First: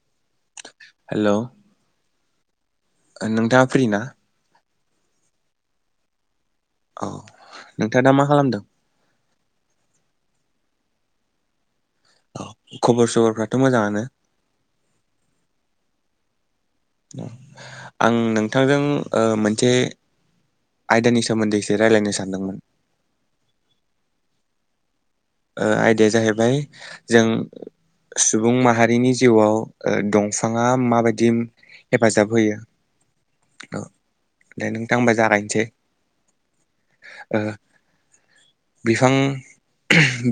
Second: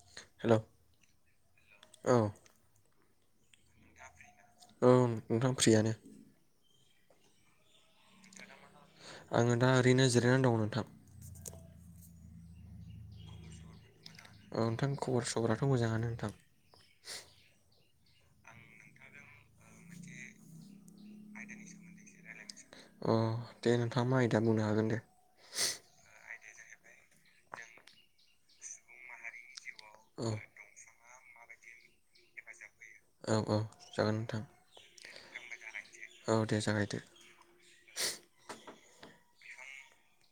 [unintelligible] Hello अ ओ नोंथाङा फ्रि ना? ओम नोंथां फ्रियानो। अ नोंथाङा दा मा खालामदों? आङो दा ओरैनो जिरायनानै दं नोंथां। अ खबर सबरफ्राथ' मोजाङानो औ नोंथां खबर सबर आथ' मोजाङानो नोंथां। अ आं नोंथांजों ओ मोनसे आयदानि सोमोन्दै एसे रायलायनो सानदोंमोन। अ दे नोंथाङा मा आयदा बुंनो हागोन दे आयदाया जाहैबाय जों सुबुं माहारिनि जिउआव औ दंफाङा माबायदि दिम हेफाजाब होयो औ औ जागोन नोंथां जांबबाय जागायनोसै औ दे जागायदो ओ बिफां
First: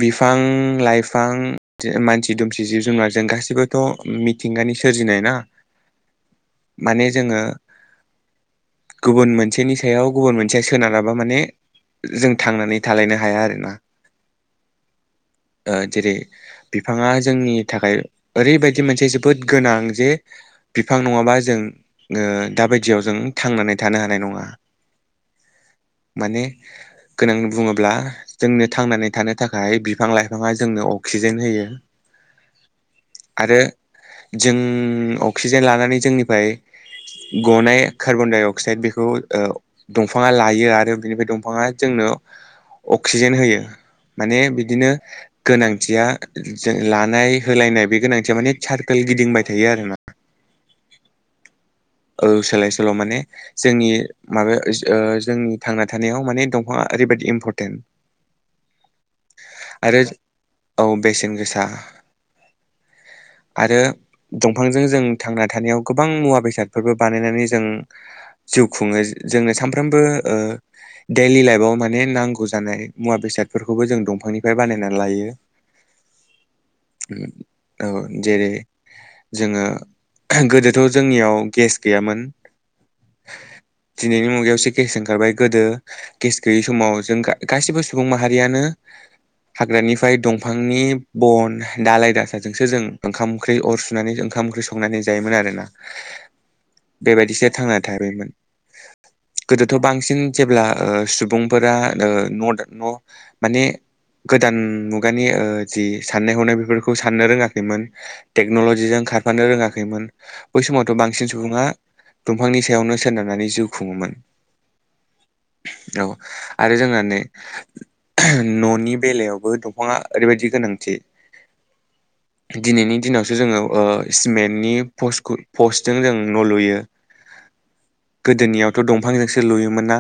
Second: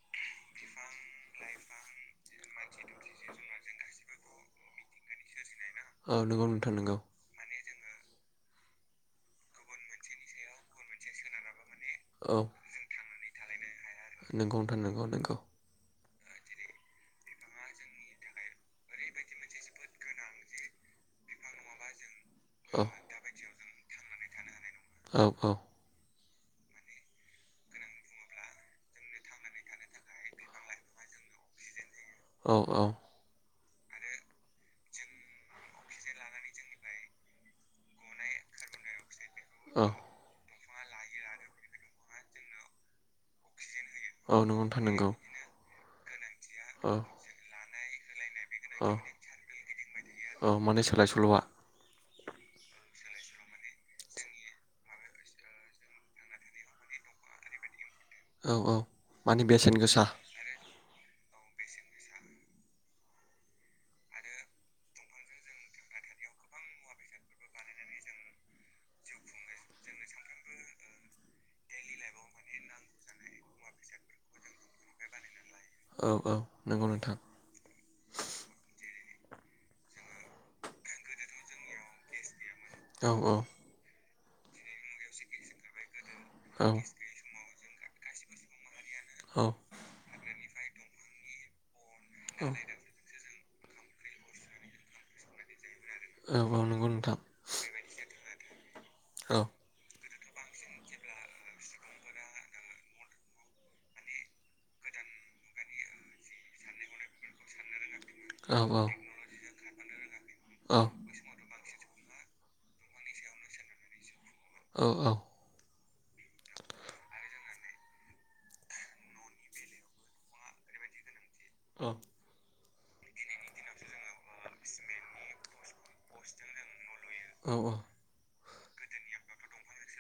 बिफां लाइफां मानसि दुमसि जिब जुनारजों गाैबोथ' मिथिंगानि सोरजिनाय ना औ नोंगौ नोंथां नोंगौ माने जोङो गुबुन मोनसेनि सायाव गुबुन मोनसेया सोनारबा माने जों औ थांनानै थालायनो हाया आरोना नोंगौ नंगौ ओ जेरै बिफाङा जोंनि थाखाय ओरैबायदि मोनसे जोबोद गोनां जे बिफां नङाबा जों दा औ बायदियाव जों थांनानै थानो हानाय नङा औ औ माने गोनां बुङोब्ला जोंनो थांनानै थानो थाखाय बिफां लाइफाङा जोंनो अक्सिजेन होयो औ औ आरो जों अक्सिजेन लानानै जोंनिफ्राय गनाय कार्बनडाइ अक्साइद बेखौ औ दंफाङा लायो आरो बिनिफ्राय दंफाङा जोंनो अक्सिजेन होयो। औ माने नंगौ नोंथां बिदिनो नंगौ गोनांथिया जों औ लानाय होलायनाय बे गोनांथिया माने औ सारकोल गिदिंबाय थायो आरो ना औ माने सोलाय सोल'आ औ सोलाय सोल' माने जोंनि माबायाव जोंनि थांना थानायाव माने दंफाङा ओरैबायाददि इम्परटेन्ट औ औ मानिे बेसेन आरो गोसा औ बेसेन गोसा आरो दंफांजों जों थांना थानायाव गोबां मुवा बेसाद बे फोरबो बानायनानै जों जिउ खुङो जोंनो सामफ्रामबो दैडलि लाइफआव माने नांगौ जानाय मुवा बेसादफोरखौबो जों दंफांनिफ्राय बानायनानै लायो औ औ नंगौ नोंथां औ जेरै जोङो गोदोथ' जोंनियाव गेस गैयामोन औ औ दिनैनि मुगायावसो गेस ओंखारबाय गोदो गेस गैयै औ समाव जों गाैबो सुबुं माहारियानो औ हाग्रानिफ्राय दंफांनि बन दालाय औ दासाजोंसो जों ओंखाम ओंख्रि अर सुनानै ओंखाम ओंख्रि संनानै जायोमोन आरोना औ औ नंगौ नोंथां बेबायदिसो थांना थाबायमोन औ गोदोथ' बांसिन जेब्ला सुबुंफोरा न न' माने गोदान मुगानि जि साननाय हनाय बेफोरखौ साननो रोङाखैमोन औ टेक्न'लजिजों खारफानो रोङाखैमोन बै औ समावथ' बांसिन बांसिन सुबुङा दंफांनि सायावनो सोनारनानै जिउ खुङोमोन औ औ आरो जोंना नै न'नि बेलायावबो दंफाङा ओरैबायदि गोनांथि औ दिनैनि दिनावसो जोङो सिमेन्टनि पस्ट जों जों न' लुयो औ औ गोदोनियावथ' दंफांजोंसो लुयोमोन ना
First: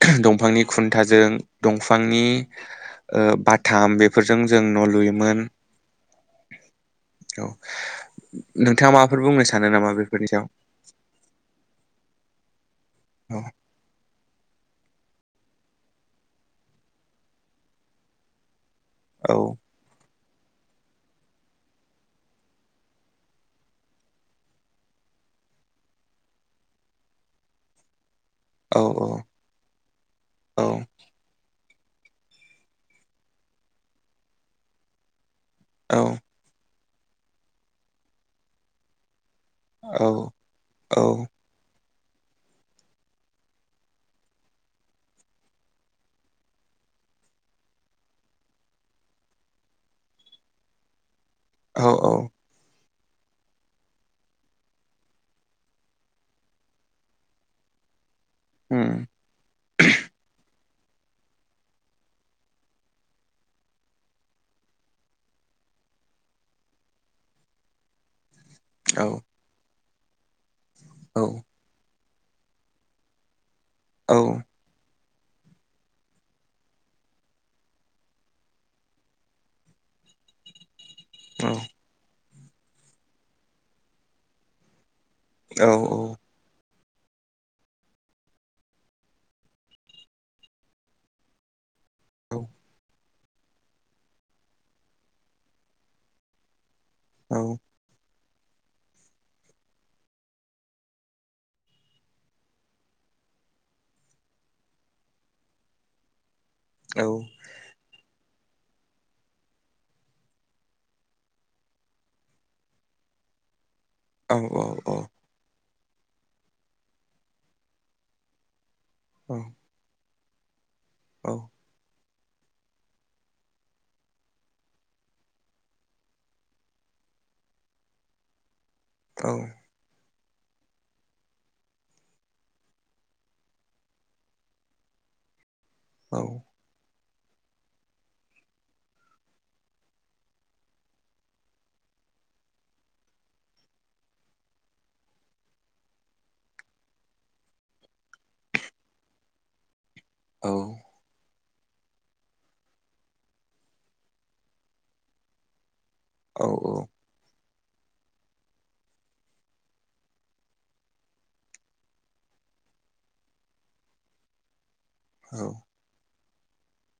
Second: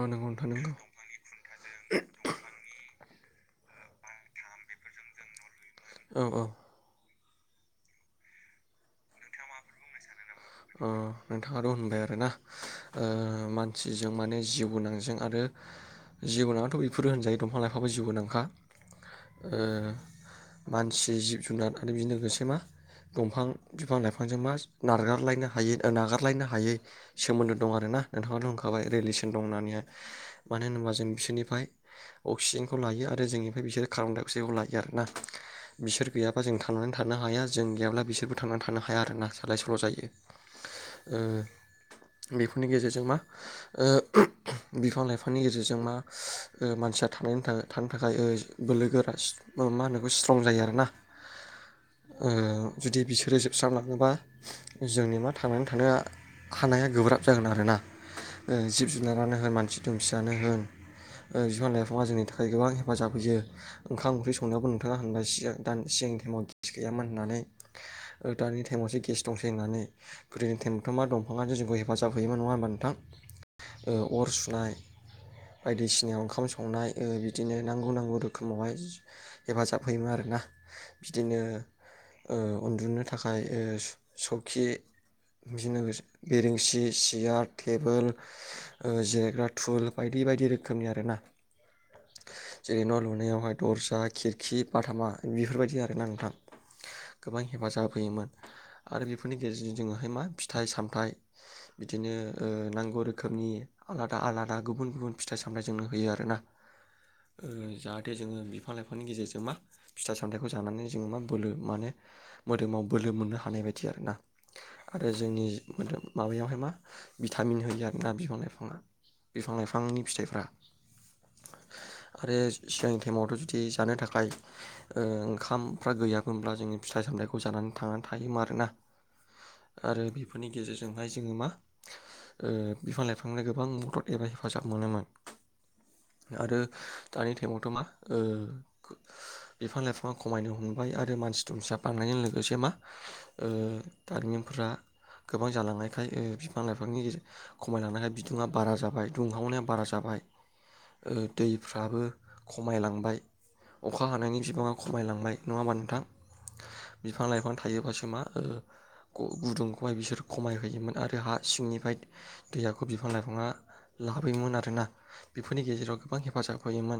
औ नंगौ नोंथां दंफांनि नंगौ खुन्थाजों दंफांनि बाथाम बेफोरजों जों न' लुयोमोन औ औ औ नोंथाङा माबाफोर बुंनो सानो नामा बेफोरनि सायाव अ नोंथाङाथ' होनबाय आरोना ओ औ मानसिजों माने जिउ गोनांजों आरो जिउ गोनांथ' बेफोरो होनजायो दंफां लाइफाबो जिउ गोनांखा औ ओ मानसि जिब जुनार आरो बेजों लोगोसे मा दंफां बिफां लाइफांजों मा नारगारलायनो हायै ओ नागारलायनो हायै सोमोन्दो दं आरोना नोंथाङाथ' होनखाबाय रिलिसन दं होननानैहाय औ मानो होनोबा जों बिसोरनिफ्राय अक्सिजेनखौ लायो आरो जोंनिफ्राय बिसोरो कार्बन डाइ अक्साइडखौ लायो आरो ना। औ बिसोर गैयाबा जों थां नानै थानो हाया जों गैयाब्ला बिसोरबो थांनानै थानो हाया आरोना सोलाय सोल' औ जायो ओ बेफोरनि गेजेरजों मा ओ बिफां लाइफांनि गेजेरजों मा ओ मानसिया थांनानै था थानो थाखाय बोलो गोरा मा होनोखौ स्ट्रं जायो आरो ना औ औ जुदि बिसोरो जोबस्रांलाङोबा जोंनि मा थांनानै थानाया हानाया गोब्राब जागोन आरोना ओ जिब उम जुनारानो होन मानसि दुमसियानो होन ओ बिफां लाइफाङा जोंनि थाखाय गोबां हेफाजाब होयो ओंखाम ओंख्रि संनायावबो नोंथाङा होनबाय सिगां दान सिगां टाइमाव [unintelligible] गैयामोन होननानै। ओ दानि टाइमावसो औ गेस दंसै होननानै गोदोनि थायेम [unintelligible] औ दंफाङानो जौखौ हे हेफाजाब होयोमोन नङा होनबा नों थां औ ओ अर सुनाय बायदिसिनायाव ओंखाम संनाय ओ बिदिनो नांगौ नांगौ रोखोमावहाय हेफाजाब होयोमोन आरोना बिदिनो ओ उन्दुनो थाखाय ओ स सखि औ बिदिनो बेरेंसि सेयार्ट टेबोल ओ जिरायग्रा थुल बायदि बायदि रोखोमनि आरोना औ जेरै न लु लुनायावहाय दरजा खिरखि बाथामा बेफोरबायदि आरोना नोंथां गोबां हेफाजाब होयोमोन आरो बेफोरनि गेजेरजों जोङोहाय मा फिथाइ सामथाइ बिदिनो ओ नांगौ रोखोमनि आलादा आलादा गुबुन गुबुन फिथाइ सामथाइ जोंनो होयो आरोना ओ जाहाथे जोङो बिफां लाइफांनि गेजेरजों मा फिथाइ सामथाइखौ जानानै जोङो मा बोलो माने मोदोमाव बोलो मोननो हानाय बाय दि आरोना औ औ औ आरो जोंनि मोदोम माबायावहाय मा भिटामिन होयो आरोना बिफां लाइफाङा। बिफां लाइफांनि फिथाइ [inaudible] औ। आरो सिगांनि टाइमावथ' जुदि जानो थाखाय ओ ओंखामफ्रा गैयामोनब्ला जोंङो फिथाइ सामथाइखौ जानानै थांनानै थायोमा आरोना। जाबायदि आरो बि बेफोरनि गेजेरजोंहाय जोङो मा ओ बिफां लाइफांनो गोबां मदद एबा हेफाजाब मोनोमोन। आरो दानि टाइमावथ' मा ओ बिफां लाइफाङा खमायनो हमबाय आरो मानसि दुमसिया बांनायजों लोगोसे मा, दारिमिनफोरा गोबां जालांनायखाय बिफां लाइफांनि गेजे खमायलांनाय बिदुङा बारा जाबाय दुंहावनाया बारा जाबाय। ओ दैफ्राबो खमायलांबाय अखा हानायनि बिबाङा खमायलांबाय नङा होमबा नोंथां? औ औ। बिफां लाइफां थायोबासो मा ओ ग-गुदुंखौहाय बिसोर खमायहैयोमोन आरो हा सिंनिफाय दैयाखौ बिफां लाइफाङा लाबोयोमोन आरोना। बेफोरनि गेजेराव गोबां हेफाजाब होयोमोन।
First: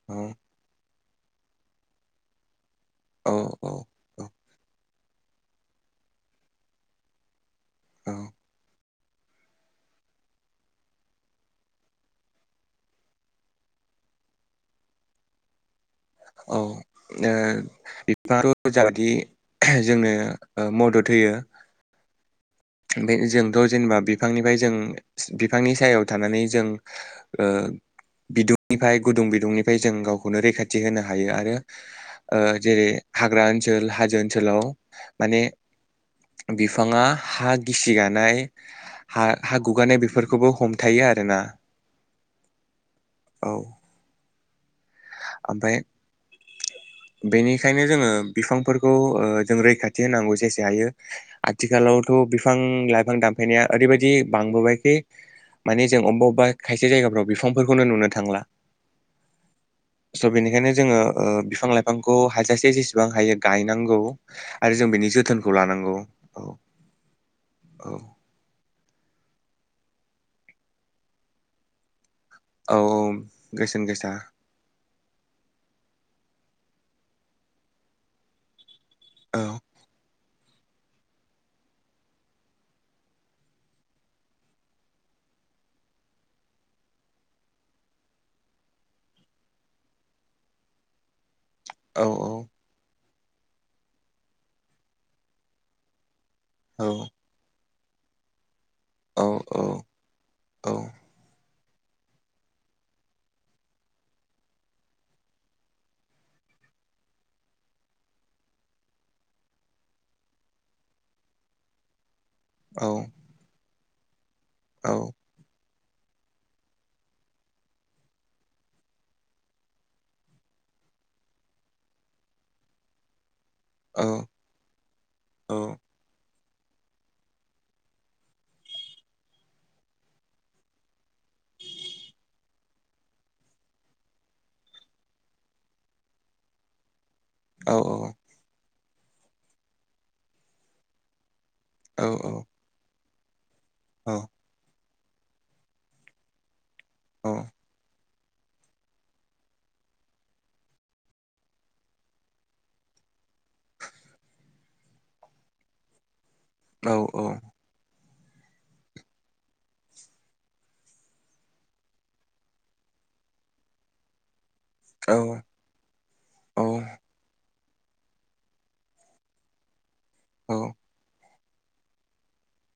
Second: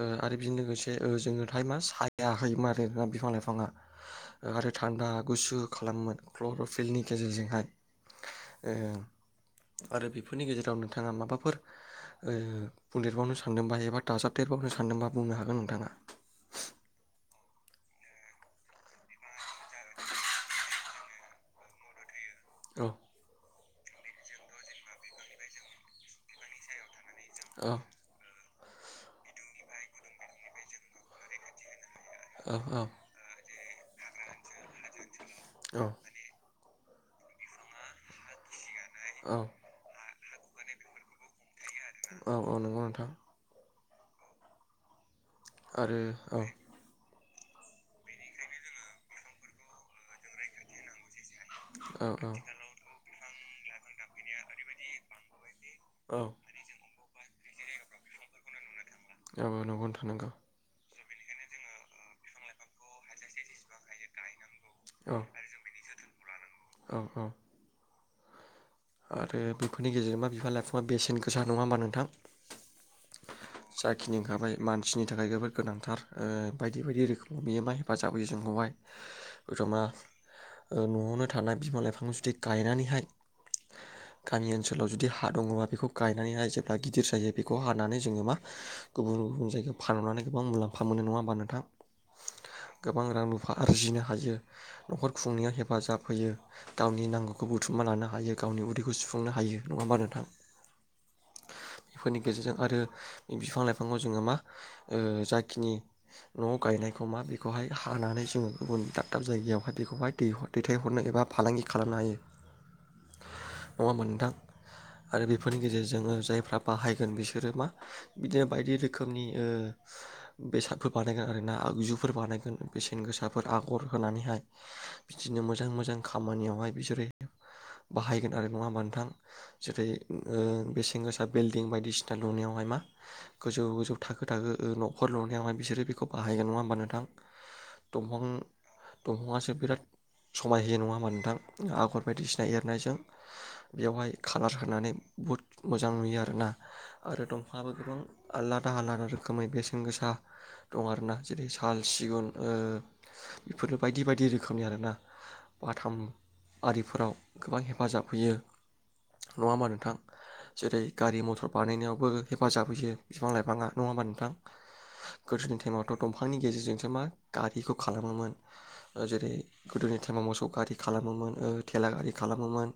ओ आरो बिजों लोगोसे ओ जोंनो थाइ मा साया होयोमार बिफां लाइफाङा। ओ आरो था थान्दा गुसु खालामोमोन क्लर'फिलनि गेजेरजोंहाय। औ। ओं। आरो बेफोरनि गेजेराव नोंथाङा माबाफोर बुंदेरबावनो सानदोंबा एबा दाजाबदेरबावनो सानदोंबा बुंनो हागोन नोंथाङा। औ। ओ बिफाङाथ' जाबादि जोंनो मदद होयो। औ बे जोंथ' जेनेबा बिफांनिफाय जों बिफांनि सायाव थानानै जों ओ औ बिदुं निफाय गुदुं बिदुंनिफाय जों गावखौनो रैखा थि होनो हायो आरो औ ओ औ जेरै हाग्रा ओन सोल हाजो ओनसोलाव माने औ बि फाङा हा गिसिगानाय हा औ हा गुगानाय बेफोर खौबो हमथायो आरोना। औ औ नंगौ नोंथां औ ओमफ्राय आरो औ बेनिखायनो जोङो बिफांफोरखौ ओ जों रैखाथि होनांगौ जेसे हायो। औ आथिखालावथ' बिफां लाइफां दा बेनिया ओरैबायाददि बांबोबायखि मानि जों औ अबा अबा खायसे जायगफ्राव बिफांफोरखौनो नुनो थांला औ स' बेनिखायनो जोङो ओ बिफां लाइफांखौ हाजासे जेसेबां हायो गायनांगौ आरो जों बेनि औ जोथोनखौ लानांगौ औ औ आरो बेफोरनि गेजेरजोंबा बिफां लाइफाङा बेसेन गोसा नङा होमबा नोंथां औ बेसेन गोसा जाखिनि ओंखारबाय मानसिनि थाखाय जोबोर गोनांथार ओ बायदि बायदि रोखोमाव मा हेफाजाब होयो जोंखौहाय औ जमा ओ न'आवनो थानाय बिमा लाइफां जुदि गायनानैहाय गामि ओनसोलाव जुदि हा दङबा बेखौ गायनानैहाय जेब्ला गिदिर जायो बेखौ हानानै जोङो मा गुबुन गुबुन जायगायाव फानहरनानै गोबां मुलाम्फ मोनो नङा होमबा नोंथां औ औ गोबां रां रुफा आरजिनो हायो न'खर खुंनायाव हेफाजाब होयो औ गावनि नांगौखौ बु थुुमना लानो हायो गावनि उदै औ सुफुंनो हायो नङा होमबा नोंथां औ बेफोरनि गेजेरजों आरो बिफां लाइफांखौ जोङो मा ओ जाखिनि न'आव गायनायखौ मा बेखौहाय हानानै जोङो गुबुन दाब दाब जायगायावहाय बेखौहाय दै-दैथायहरनो एबा फालांगि खालामनो हायो औ नङा होनबा नोंथां औ आरो बेफोरनि गेजेरज जोंनो जायफ्रा बाहायगोन बिसोरो मा बिदिनो बायदि रोखोमनि ओ बेसादफोर बानायगोन आरोना आगजुफोर बानायगोन बेसेन गोसा फोर आगर होनानैहाय बिदिनो औ मोजां मोजां खामानियाव बहाय बिसोरो बाहायगोन आरो नङा होमबा नोंथां जेरै बेसेन गोसा बिल्डिं बायदिसिना लुनायावहाय मा गोजौ गोजौ थाखो थाखो न'खर लुनायावहाय बिसोरो बेखौ बाहायगोन नङा होमबा नोंथां औ दंफां दंफाङासो बिराद समाय होयो नङाहोमबा नोंथां आगर औ बायदिसिना एर नों बेवहाय खालार होनानै बहुत मोजां नुयो आरोना। आरो दंफांआबो गोबां। आलादा आलादा रोखोमै बेसेन गोसा दं आरोना जेरै साल सिगुन ओ बेफोरबो बायदि बायदि रोखोमनि आरोना बाथाम आरिफोराव हेफाजाब होयो नङा होनबा नोंथां जेरै गारि मथर बानायनायावबो हेफाजाब होयो बिफां लाइफाङा नङा होमबा नोंथां। औ गोदोनि टाइमावथ' दंफांनि औ गेजेरजोंसो मा गारि खौ खालामोमोन जेरै गोदोनि टाइमाव मोसो औ गारि खालामोमोन टेला गारि खालामोमोनो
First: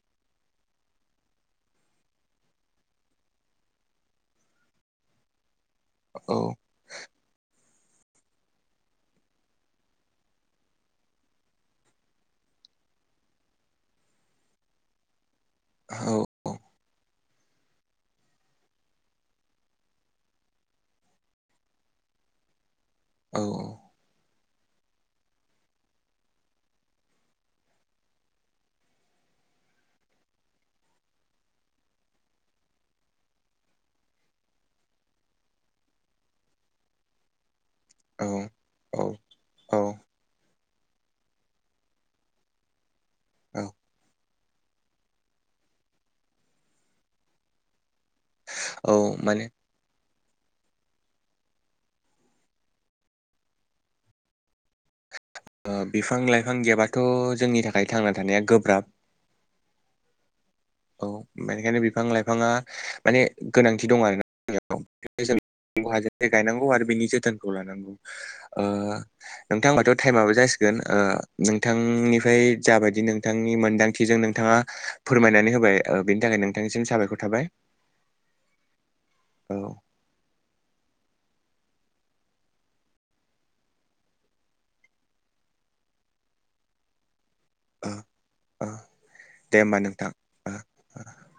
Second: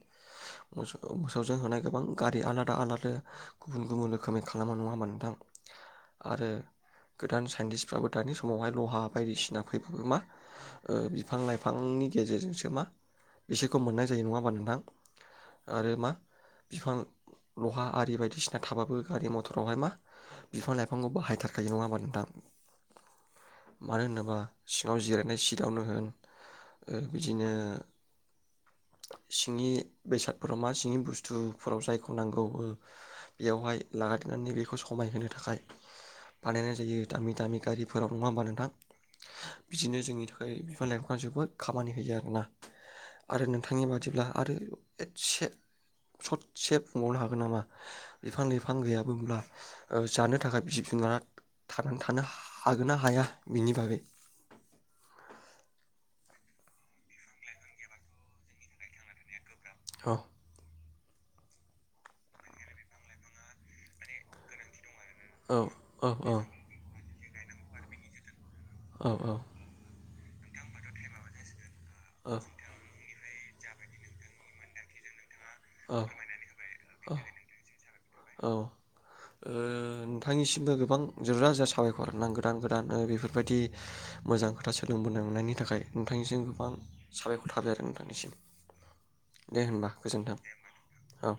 मोसौजों होनाय गोबां गारि आलादा आलादा गुबुन गुबुन रोखोमै खालामो नङा होनबा नोंथां। औ आरो गोदान साइन्टिस फ्राबो दानि समावहाय लहा बायदिसिना फैबाबो मा बिफां लाइफांनि गेजेरजोंसो मा बिसोरखौ मोननाय जायो नङा होनबा नोंथां। आरो मा बिफां लहा आरि बायदिसिना थाबाबो गारि मथरावहाय मा बिफां लाइफांखौ बाहायथारखायो नङा होमबा नोंथां। औ मानो होनोबा सिङाव जिरायनाय सिटावनो होन बिदिनो सिंनि बेसादफोराव मा सिंनि बुस्थुफोराव जायखौ नांगौ बेयावहाय लागायनानै बेखौ समायहोनो थाखाय बानायनाय जायो दामि दामि गारि फोराव औ नङा होमबा नोंथां औ औ बिदिनो जोंनि थाखाय बिफां लाइ बिफांआ जोबो खामानि होयो आरोना। आरो औ नोंथांनि बादिब्ला आरो एसे ससे बुंबावनो हागोन नामा। बिफां लाइफां औ गैयाबोब्ला माने जानो थाखाय जिब जुनारा थांनानै थानो हागोन ना हाया बिनि बागै ओ बिफां लाइफां गैयाबाथ' जोंनि थाखाय थांना थानाया गोब्राब औ। औ बेनिखायनो बिफां लाइफाङा माने गोनांथि दं आरो ना। औ औ जों औ गायनांगौ आरो बेनि ज बिथोनखौ लानांगौ ओ औ नोंथां टाइमाबो जासिगोन ओ औ बिथांनिफ्राय जा बायदि नों। नोंथांनि मोनदांथिजों नोंथाङा फोरमायनानै हो। औ औ औ ओ औ नोंथांनिसिमबो गोबां जा जाारसि [inaudible] साबायखर गोदान गोदान बेफोरबायदि मोजां खोथा सोलोंबोनो मोननायनि थाखाय नोंथांनिसिम गोबां। साबायखर थाबाय आरो ओ नोंथांनिसिम ओ दे होमबा होनबा नोंथां गोजोन्थों ओ ओ औ